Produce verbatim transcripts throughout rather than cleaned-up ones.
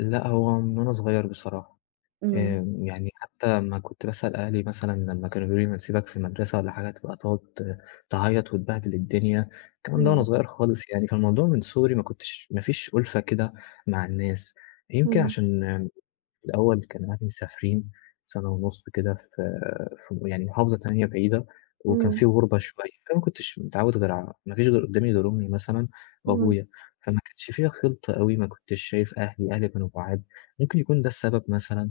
لأ هو من وأنا صغيّر بصراحة، إمم. آآ يعني حتّى لمّا كنت بأسأل أهلي مثلًا لمّا كانوا بيقولوا لي بنسيبك في المدرسة والّا حاجة تبقى تقعد تعيّط وتبهدل الدنيا، الكلام ده وأنا إمم. صغيّر خالص يعني، فالموضوع من صغري ما كنتش ما فيش أُلفة كده مع الناس، يمكن إمم. عشان الأول كان أهلي مسافرين سَنة ونُص كده في في م يعني محافظة تانية بعيدة، وكان إمم. في غربة شوية، فما كنتش متعوّد غير ع ما فيش قدّامي غير أمي مثلًا إمم. وأبويا، فما كانش فيها خلطة أوي ما كنتش شايف أهلي، أهلي كانوا بعاد، ممكن يكون ده السبب مثلًا،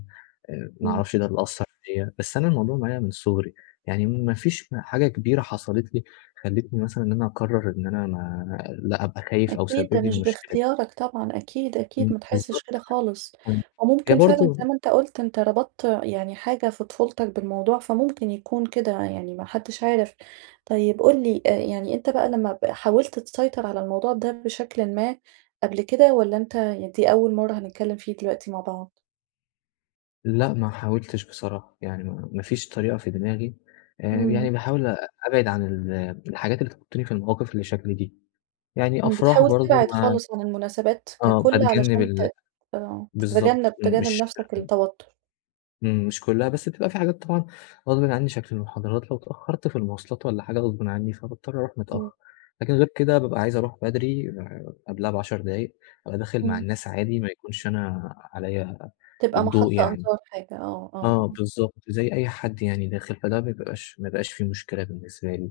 آآ ما إمم. أعرفش ده اللي أثّر فيّا، بس أنا الموضوع معايا من صغري، يعني ما فيش حاجة كبيرة حصلت لي، خلّتني مثلًا إن أنا أقرّر إن أنا ما لأ أبقى خايف أو أكيد ده سبِّب لي مش المشكلة دي. باختيارك طبعًا، أكيد، أكيد، إمم، ما تحسّش بالضبط، كده خالص، امم، هي وممكن فعلًا زي برضه ما أنت قُلت أنت ربطت يعني حاجة في طفولتك بالموضوع فممكن يكون كده، يعني ما حدش عارف، طيب قُل لي يعني أنت بقى لمّا ب حاولت تسيطر على الموضوع ده بشكلٍ ما قبل كده، والّا أنت يعني دي أول مَرّة هنتكلّم فيه دلوقتي مع بعض؟ لأ ما حاولتش بصراحة، يعني ما ما فيش طريقة في دماغي، آآ إمم. يعني باحاول أ أبعد عن ال الحاجات اللي تحطّني في المواقف اللي شكل دي، يعني امم، أفراح بتحاول برضه تبعد ما خالص عن المناسبات آه، ككلّ، باتجنّب علشان ت ال آه، بالضبط، تتجنب تجنّب مش نفْسك آمم التوتُّر. إمم، مش كلّها بس تبقى في حاجات طبعًا غصبٍ عني شكل المحاضرات لو اتأخّرت في المواصلات والًا حاجة غصبٍ عني فباضطر أروح إمم. متأخّر، لكن غير كده بابقى عايز أروح بدري قبلها بعشر دقايق، أبقى داخل مع إمم. الناس عادي ما يكونش أنا عليَّ تبقى الضوء محط يعني، أنظار حاجة، آه، آه، آه آه. بالضبط، زي أي حد يعني داخل، فده ما يبقاش ما يبقاش في مشكلة بالنسبة لي،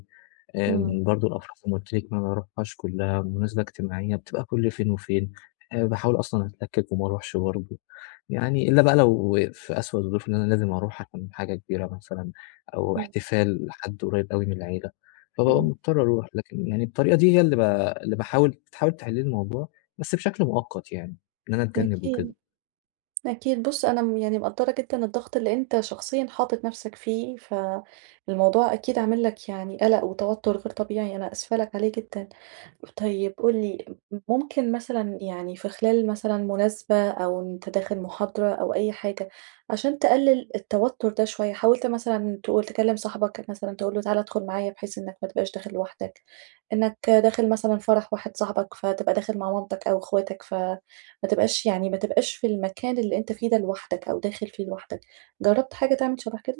إمم. آمم برضه الأفراح زي قُلت لك ما باروحهاش كلّها، لو مناسبة اجتماعية بتبقى كلّ فين وفين، باحاول أصلًا أتلكّك وما أروحش برضه، يعني إلا بقى لو في أسوأ الظروف إن أنا لازم أروح عشان حاجة كبيرة مثلًا، أو إمم. احتفال لحد قريّب أوي من العيلة، فبابقى إمم. مضطر أروح، لكن يعني الطريقة دي هي اللي ب اللي باحاول تحاول تحل لي الموضوع، بس بشكل مؤقت يعني، إن أنا أتجنّب أكيد، وكده. أكيد، بُصّ أنا م يعني مقدّرة جدًا الضغط اللي أنت شخصيًا حاطط نفْسَك فيه، ف الموضوع أكيد عامل لك يعني قلق وتوتُّر غير طبيعي أنا آسفة لك عليه جدًا، طيب قُل لي، م ممكن مثلًا يعني في خلال مثلًا مناسبة أو وأنت داخل محاضرة أو أي حاجة، عشان تقلل التوتُّر ده شوية حاولت مثلًا تقول تكلّم صاحبك مثلًا تقول له تعالَ ادخل معايا بحيث إنك ما تبقاش داخل لوحدك، إنك داخل مثلًا فرح واحد صاحبك فتبقى داخل مع مامتك أو أخواتك ف ما تبقاش يعني ما تبقاش في المكان اللي أنت فيه ده لوحدك، أو داخل فيه لوحدك، جرّبت حاجة تعمل شبه كده؟